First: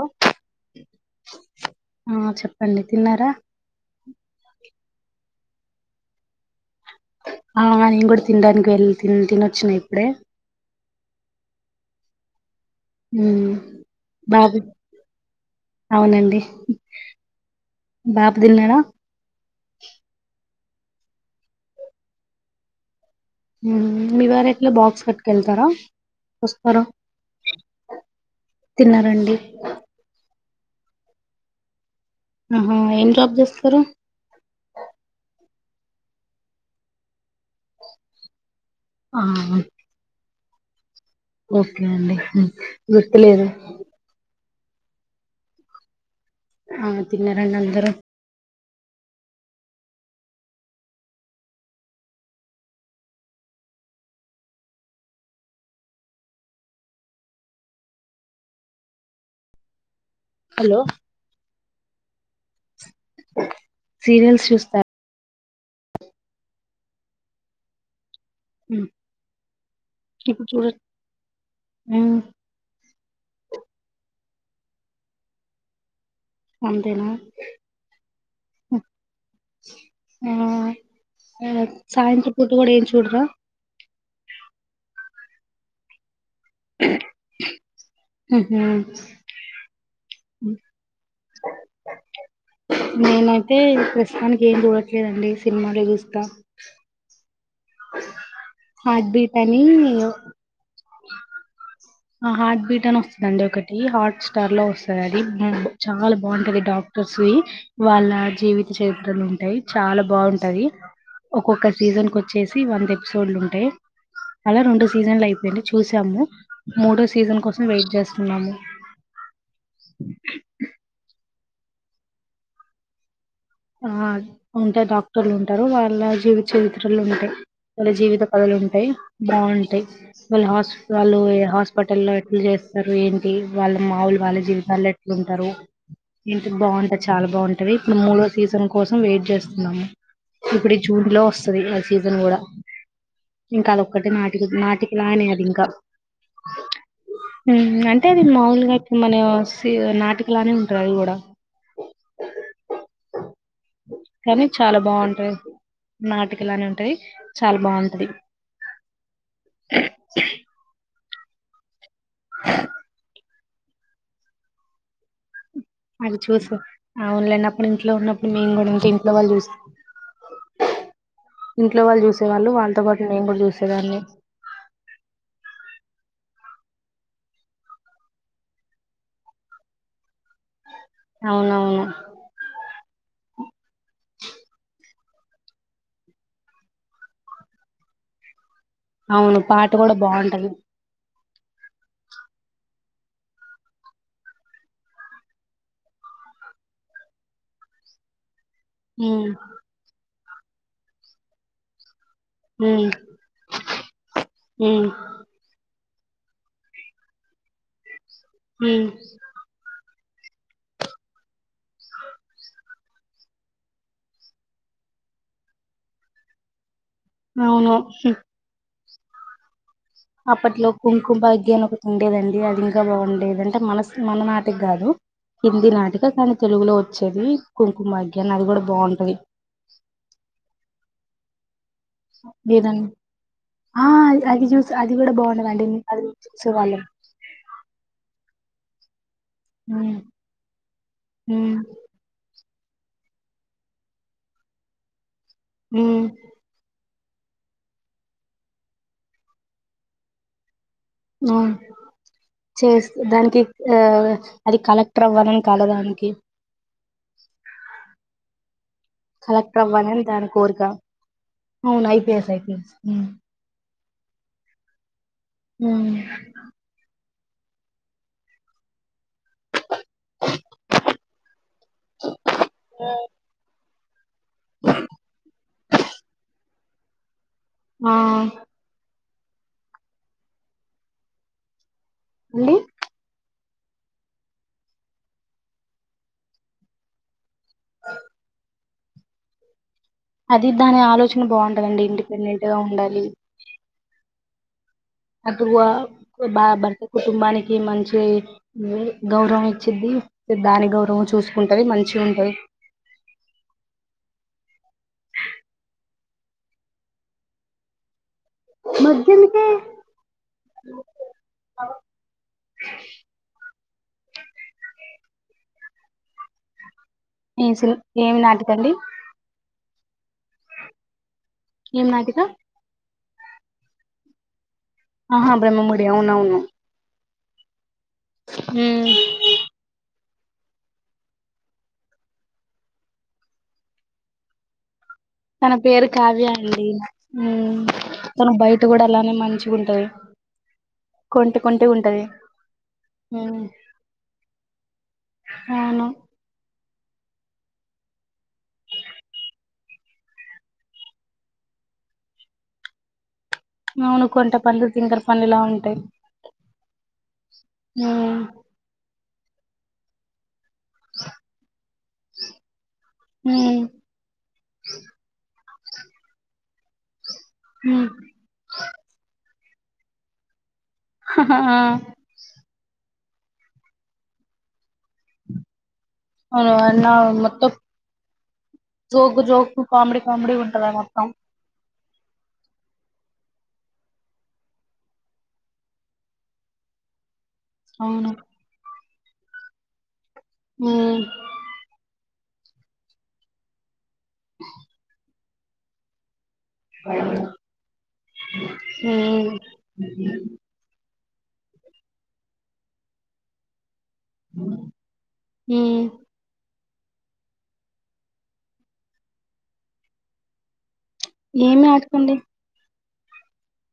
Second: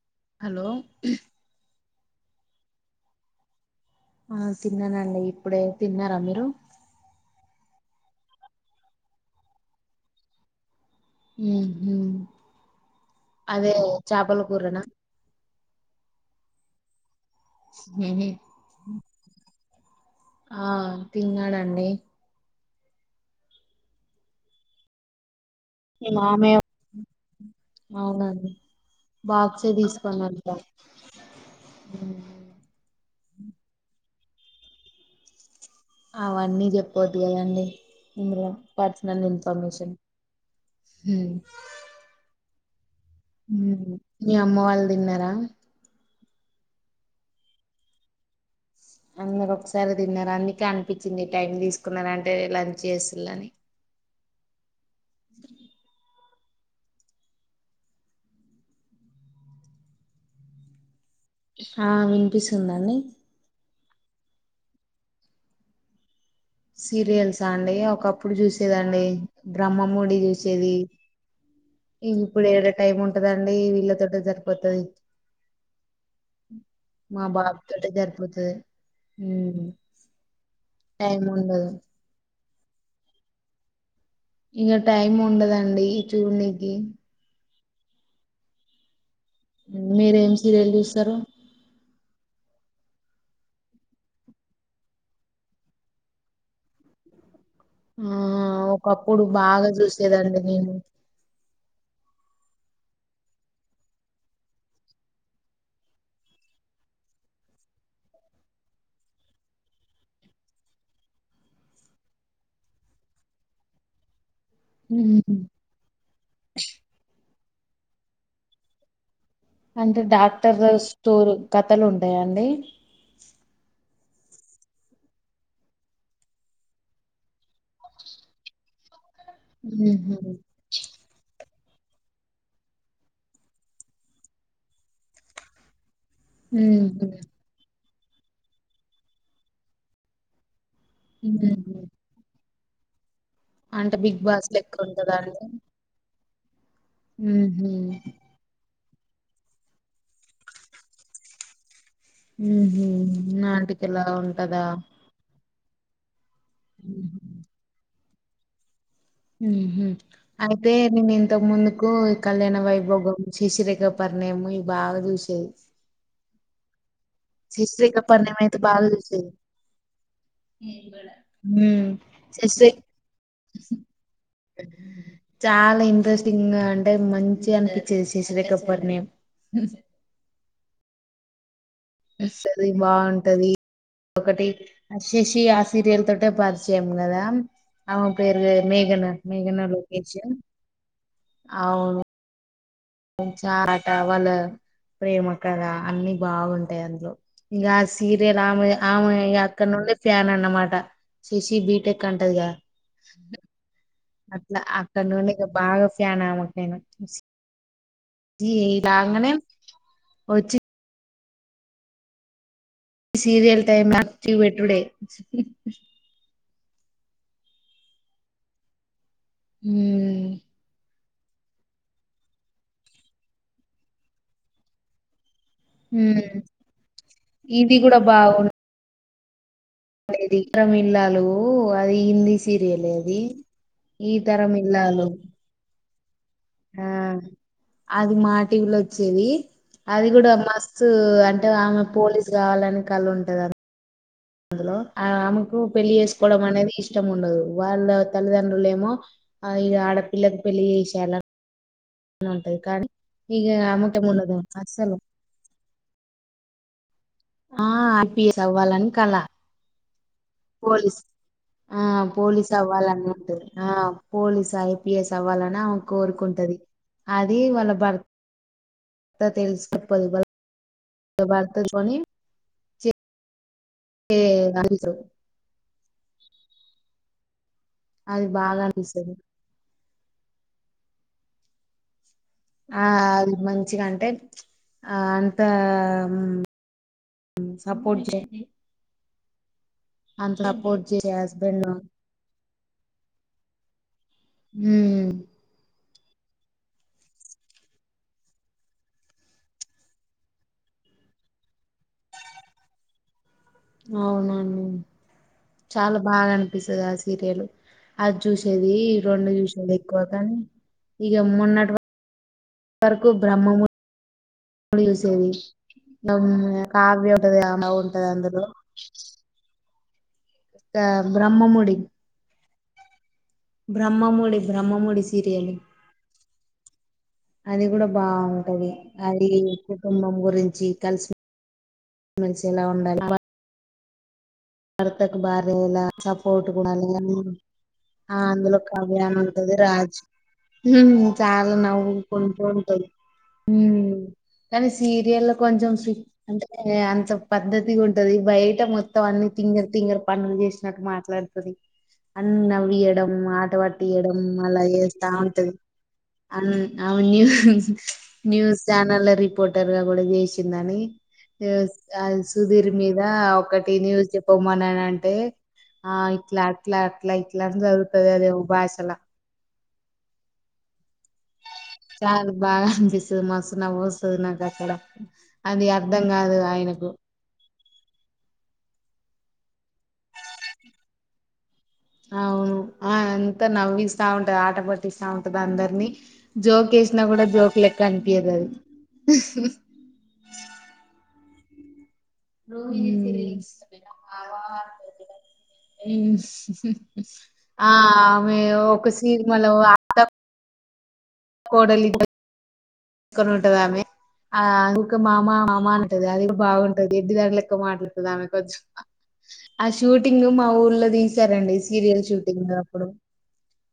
ఓ hello ఆ చెప్పండి తిన్నారా ఆ తిన్నానండి ఇప్పుడే తిన్నారా మీరు అవు నేను కూడా తినడానికి వెళ్ళి తినొచ్చిన ఇప్పుడే ఊహూ ఉమ్ అదే చాపల బాబు కూర నా అవునండి బాబు తిన్నాడా ఆ తిన్నాడండి హ్మ్ మీ వారెట్లా బాక్స్ పట్టుకెళ్ అవునండి తిన్నారండి బాక్సే తీసుకొని వెళ్ త ఆహా ఏం జాబ్ చేస్తారు అవన్నీ చెప్పద్ దు అండి ఇందులో ఆ పర్సనల్ ఇన్ఫర్మేషన్ ఓకే అండి గుర్తులేదు మీ అమ్మ వాళ్ళు తిన్నారా ఆ తిన్నా రండి అందరూ అందరు ఒకసారి తిన్నారు అందుకే అనిపించింది టైం తీసుకున్నారూ అంటే లంచ్ చేసిల్లు అని హలో ఆ విని పిస్తుందా అండి సీరియల్స్ చూస్తా సీరియల్సా అండి ఒకప్ ప్పుడు చూసేదండి బ్రహ్మ మూడి ఇప్పుడు చూడ చూసేది ఇ హ్మ్. ఇప్పుడు ఏడ టైం ఉం ట దండి వీళ్ళతోటే సరిపోతది అంతేనా మా బాబు తోటే సరిపోతది ఉమ్ ఆ టైం ఉండదు సాయంత్రం పూట కూడా ఏం చూడరా ఇంగ టైం ఉండదండి చూడనీకి ఊహూ మీరు ఏం సీరియల్ చూస్తారు నేనైతే ప్రస్తుతానికి ఏం చూడట్లేదండి సినిమాలే చూస్తా ఆ హార్ట్ ఒకప్పుడు బీట్ అని బాగా చూసేదండి నేను ఆ హార్ట్ బీట్ అని వస్తదండి ఒకటి హాట్ స్టార్ లో వస్తది అది చాలా బాగుంటది డాక్టర్స్వి వాళ్ళ జీవిత చరిత్రలు ఉంటాయి చాలా బావుంటది ఒక్కొక్క సీజన్ కి వచ్చేసి వంద ఎపిసోడ్లు ఉంటాయి అలా రెండు ఉహు సీజన్లు అయిపోయినయి చూసాము సీజన్ కోసం వెయిట్ చేస్తున్నాము. అంటే డాక్టర్ ద స్టోర్ కథలు ఉంటాయా. అండి ఆ ఉంటాయి డాక్టర్లు ఉంటారు. వాళ్ళ జీవిత చరిత్రలు ఉంటాయి. వాళ్ళ జీవిత కథలు ఉంటాయి. బాగుంటాయి. ఉహు వాళ్ళ హాస్పిటల్ హాస్పి హాస్పిటల్లో ఎట్లు చేస్తారు, ఏంటి వాళ్ళ మాములు వాళ్ళ జీవితాల్లో ఎట్లుంటారు. ఇంటి బాగుంటది ఉహు చాలా బాగుంటది. మూడు సీజన్ కోసం వెయిట్ చేస్తున్నాము. ఇప్పుడు జూన్ లో ఉహు వస్తుది ఆ సీజన్ కూడా. ఇంకా అంటే అదొక్కటే బిగ్ బాస్ నాటిక లెక్క నాటికి ఉంటదా లానే అండి అది ఇంకా ఉహు అంటే అది మాములుగా మన నాటికలునే ఉంటారు. అవి కూడా హ్మ్ నాటికల ఉంటదా నాటి ఇలానే ఉంటాయి చాలా బాగుంటది. హ అయితే ను ఇంత ముందు కళ్యాణ వైభోగం శశిరేఖ పరిణయం ఇయి భాగా దూషయి మరి చూస అవునులేండిప్పుడు ఇంట్లో శిశిరేఖ ఉన్నప్పుడు పరిణయం మేము అయితే కూడా ఇం బాగా ఇంట్లో చూసేది వాళ్ళు చూస్తే ఇంట్లో మ్మ్ వాళ్ళు చూసేవాళ్ళు శశి వాళ్ళతో పాటు మేము కూడా చూసేదన్ని. చాలా గా అంటే మంచిగా అనిపించేది శశిరేఖ పరిణయం అవునవును సది బాగుంటది ఒకటి శశి ఆ సీరియల్ తోట పార్చ్చము కదా అన్ పేరు మేఘనా అవును మేఘనా పాట కూడా లోలొకేషన్ బాగుంటది అవు చటవల ప్రేమ కళ అన్ని బాగుంటాయి అందులో ఇకా సీరియల్ మె ఆమె ఉమ్ అక్క ను ఉండ ఫ్యాన్ అన్నమాట చేసి బీటెక్ అంటదిగా ఉమ్ అట్లా ఉమ్ అక్కడ నూనె బాగా క్యానామకనా జీ ఉమ్ ఇలా అంగనే వచ్చి సీరియల్ టైం అచ్చి వెెట్టుడే అవును ఉమ్ అప్పట్లో కు కుంకుమ భాగ్య అని ఒకటి ఉండేదండి అది ఇంకా బాగుండేది అంటే మన మన నాటికి కాదు హిందీ నాటిక ఉమ్ కానీ తెలుగులో వచ్చేది ఇది కుంకుమ భాగ్య అది కూడా బాగుంటది అది ఈ తరం ఇల్లాలు అది హిందీ ఏద సీరియలే అది ఆ ఈ అది తరం చ్యూస్ అది ఇల్లాలు కూడా బాగుండవండి అది చూసేవాళ్ళం ఆ అది మాట్ టీవీలో వచ్చే వచ్చేది ఉమ్ అది కూడా మస్తు అంటే ఉమ్ ఆమె పోలీస్ కావాలని కళ ఉంటదిద అందులో ఆ ఆమెకు పెళ్లి ఉమ్ చేేసుకోవడం అనేది ఇష్ట ఇష్టం ఉండదు వాళ్ళ తల్లిదండ్రులు ఏమో ఆ ఇగ ఆడపిల్లకి పెళ్లి చేసేయాలని ఆవు ఉంటది కానీ చేస్త దానికి ఇగ ఆ ఆమెకేం ఉండదు అది అస్సలు కలెక్టర్ అవ్వాలని కల దానికి ఆ హపీ అవ్వాలని కల దానికి పోలీస్ ఆ పోలీస్ ఐపీఎస్ అవ్వాలన్న ఉంటది ఆ పోలీస్ ఐపిఎస్ సవాలన్నా ఆమెకు కోరుకుంటది అది వాళ్ళ భర్త తెలుసు చెప్పది వాళ్ళ భర్తతోనీ చెప్పి ఏ [unintelligible] ఆ అది బాగా అనిపిస్తది అండి ఆ అ మ మంచిగాంటే ఆ అంత సపోర్ట్ చేయ అది దాని చేసే ఆలోచన హస్బెండ్ బాగుంటదండి ఇండిపెండెంట్ గా ఉండాలి ఉమ్ అప్పు బ భర్త కుటుంబానికి మంచి గౌరవం ఇచ్చిది దాని గౌరవం చూసుకుంటది మంచి ఉంటది అవునాను చాలా బాగా అనిపిస్తుంది ఆ సీరియల్ అది చూసేది రెండు మధ్యనికే చూసేది ఎక్కువ కాని ఇక మొన్నవ ఇంత వరకు బ్రహ్మము ముళ సేరి అ కాగియ ఉంటది ఏం అమ సిని ఉంటది ఏం అందులో నాటికండి కా బ్రహ్మమడి ఏం నాటిక బ్రహ్మ మూడి ఆహా బ్రహ్మమూడి అవును అవును అది కూడా బాగుంటది అది కుటుంబం గురించి కలిసిమెలిసిలా ఉండాలి భర్తకు తన భార్యలా పేరు కావ్య సపోర్ట్ అండి కూడాాలని ఉమ్ ఆ తను అందులో బయట ఒక కూడా అలానే అభియాన ఉంటది మంచిగుంటది రాజు కొంటె చాలా కొంటె ఉంటది నవ్వుకుంటూ ఉంటది ఉమ్ కానీ సీరియల్ కొంచెం అవును అే ఏ అంత పద్ధతిగా ఉంటది బయట మొత్తం అన్ని తింగర తింగర పనులు చేసినట్టు మాట్లాడుతుంది అ నవవియడం ఆట అవును పట్టియడం కొంటె అలా పండ్లు తింకర చేస్తా పండ్లు ఇలా ఉంటది ఉంటాయి అ న్ ఉమ్ న్యూస్ ఛానల్ రిపోర్ క కూడాయిసి ుీర్ మీద ఒక ఉమ్ చె బమన అంటే ఆ ఇట్లా అ ట్లా లైట్లా ఉమ్ చదుగుతది అద బయసాల హ హ ఆ చాలా బాగా అనిపిించదు మస్తు నవ్వొస్తది నా కాడా అది అర్ధం కాదు అవును ఆయనకు అన్నా మత్త జోక్ జోక్ కామెడీ కామెడీ ఉంటుందా మొత్తం అవును ఆ అంతా నవ్విస్తా ఉంటది ఆట పట్టిస్తా ఉంటది అందరినీ జోకేసినా కూడా జోక్ లెక్క అవును అనిపియ్యదు అది ఆ ను ఆ ఏ ఆ ఒక సిని ఉమ్ సినిమలో కోడలిదు కొనుంటదామే ఆ ఇంకా మామా మామా ఉమ్ అంటది అది బావు ఎడ్డీ దానిలక్క మాట్లాడుతుది ఆమె కొంచెం ఆ షూటింగ్ మా ఊర్లో తీసారంండి ఏమి సీరియల్ ఆటకండి షూటింగ్ లో అప్పుడు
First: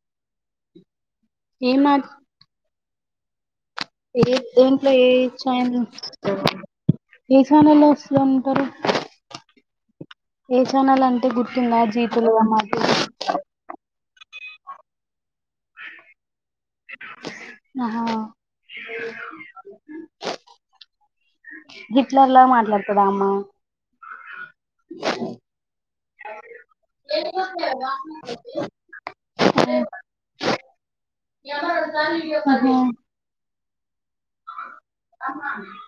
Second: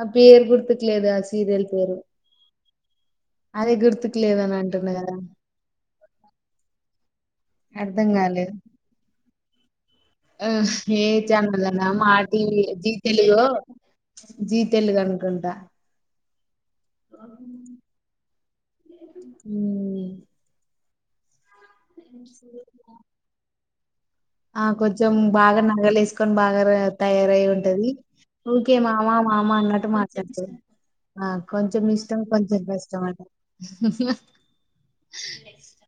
ఆ పేరు గుర్తుకులేదు అస్ సీరియల్ ఏం పేరు ఆట అదే గం ఏ దేంట్లో ఏ ఛానెల్ ఏ ఛానెల్ లో అర్ధం వస్తది కాలేదు అంటారు ఆ ఏ ఛానల్ అనా జీ మా తెలుగమ్మా TV Zee Telugu Zee Telugu అనుకుంటా ఆ హా ఉమ్ నే గిట్లర్లా మాట్లాడుతదా అమా ఆ కొంచెం బాగా నగలు వేసుకొని బాగా తయారయి ఉంటది ఓకే మామా మామ అన్నట్టు మాట్లాడుతుారు ఆ కొంచెం ఇష్టం కొంచెం కష్టం అంట స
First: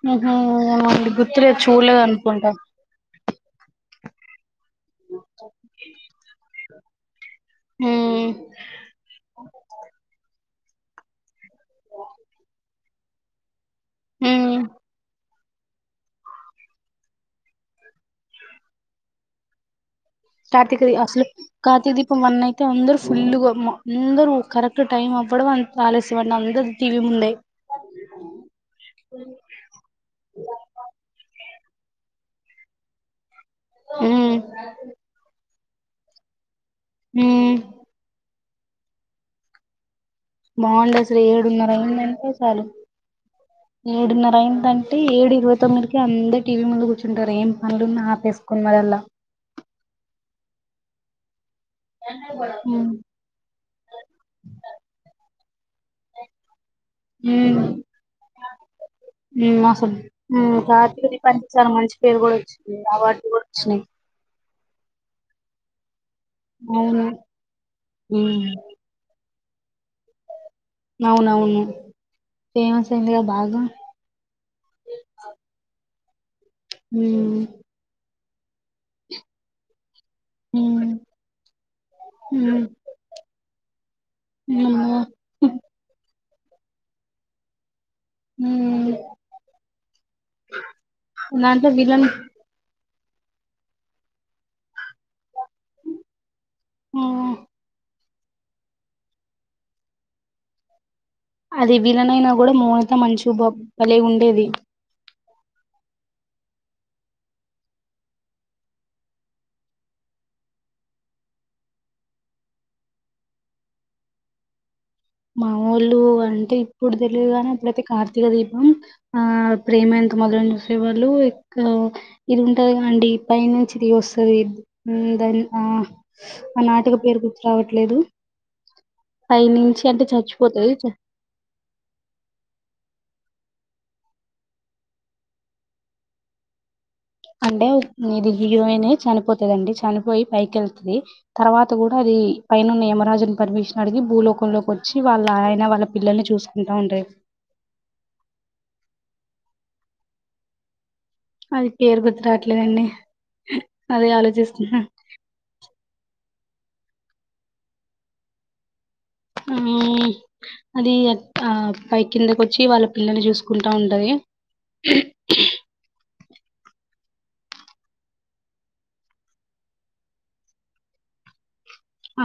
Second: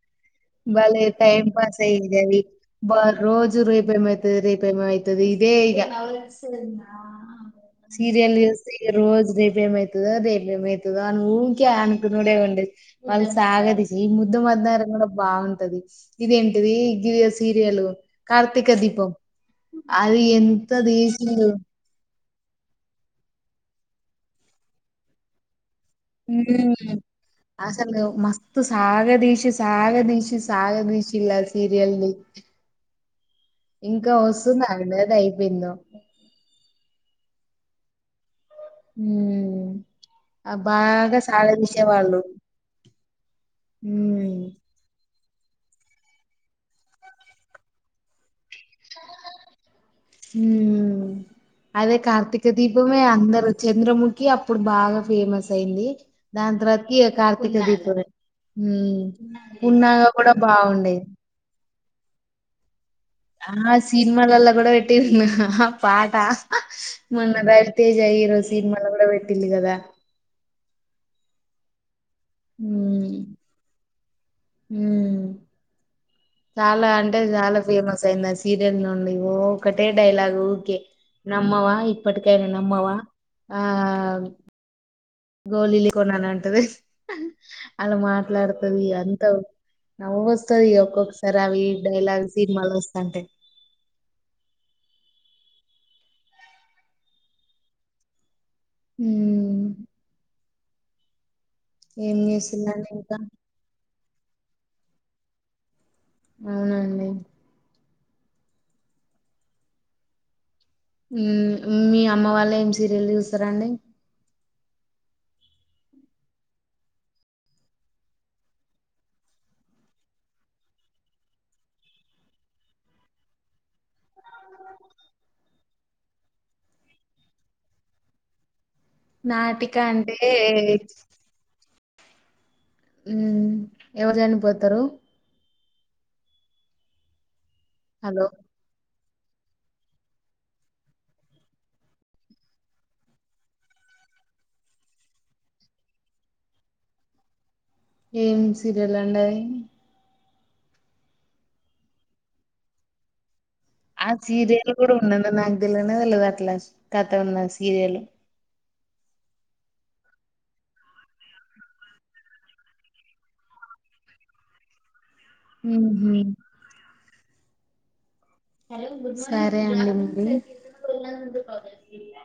హు హుమ్ భలే మలి టైం గుర్తులేదు పాస్ చూడలేదు అయ్యేది అది అనుకుంటా బ రోజు రేపేమ్ అయితుది రేపే అయితుది ఇదే ఈ ఉమ్ సీరియల్ చూస్తే రోజు రేపేమ్ అయితుది అదే ఏమైతదో అని ఊకే అనుకునుడే ఉండు మళ్ళీ సాగదీస్ ఈ ముద్దు ఉమ్ మందరం కూడా బాగుం టది ఇదిేంటిది జి సీరియల్ కార్తీక దీపం అది ఎంత కార్తీక దీ అసలు దీసిండు కార్తీక వన్ అయితే అందరుూ ఫుల్గా అందరు కరెక్ట్ టైం అవ్వడం అ ఉమ్ అసలు మస్తు సాగదసిి సాగదసిి సాగదసిిలా సీరియల్ని ఇంకా ఉమ్ వస్తుంద లేదు అయిపోయిందో ఓ హ హుమ్హూ బాగుండ అసలు ఏడున్నర అయిందంటే చాలు ఏడున్నర మ్మ్ అయిందంటే ఏడు ఇరవ మత్తందరికి అందరు టీవీ ముందు కూర్చుంటారు ఏం పనులున్న ఆపేసుకుొని మర అల్లా హ అదే కార్తీక ఉమ్ దీపమే అందరు చంద్రముఖి అప్పుడు బాగా ఫేమస్ అయింది దాని తర్వాతకి కార్తీక ఉమ్ దీపం హ్మ్ అసలు పున్నాగా కూడా హ్మ్ బాగుండేది రాత్రి పంచసార మంచి పేరు కూడా వచ్చింది అవార్డులు కూడా ఆ వచ్చినాయి. సినిమా కూడా పెట్టటి పా అవును మన్న బాతేజయిరోజన్ హ్మ్ మన పిన్ని కదా అవునవును ఫేమస్ అయిందిగా బాగా మ్ చాలా అంటే హ్మ్. చాలా ఫేమస్ అయింది సీరియల్ నుండి ఒకటే డైలాగ్ ఓకే హ్మ్. నమ్మవా ఇప్పటికైనా హ్మ్. నమ్మవా ఆ అమ్మో! గోలీలు న్నా అంటది అలా మాట్లాడుతది హ్మ్. అంత నవ్వు వస్తది ఒక్కొక్కసారి అవి దాంట్లో విలన్ డైలాగ్ సినిమాలు వస్త అంటె హ హ ఉమ్ అది విలనైనా కూడా చేస్తున్నారు మోనిత ఇంకా మంచి బాలే ఉ తేది అవునండి మీ అమ్మ వాళ్లు ఏం సీరియల్ చూస్తరండి మామూళ్ళు అంటే ఇప్పుడు తెలియదు కానీ అప్పుడైతే కార్తీక దీపం ఆ ప్రేమ ఎంత మధురం చూసేవాళ్ళు ఇది ఉంటది కదండి పైన నుంచి దిగి వస్తది దాని ఆ ఆ నాటక పేరు గుర్తురావట్లేదు నాటిక కంటే అంటే చచ్చిపోతది మ్ ఎవరు చనిపోతారు అంటే హలో ఇది హీరోయినే చనిపోతదండి చనిపోయి పైకి వెళ్తది తర్వాత కూడా అది పైనన్న యమరాజుని పర్మిషన్ అడిగి భూలోకంలోకి వచ్చి వాళ్ళ ఆయన వాళ్ళ పిల్లల్ని చూసుకుంటా ఉంటది ఏం సీరియల్ అండి అది అది పేరు గుర్తురాట్లేదండి ఆ సీరియల్ కూడా ఉన్నదని నాకుదెలవదు అట్లా కత ఉన్న సీరియల్ ఆ అది ఆ పై కిందకి వచ్చి వాళ్ళ పిల్లలు చూసుకుంటా ఉంటది మ్ హు సరే అండి పోయిళ్ళు ఆ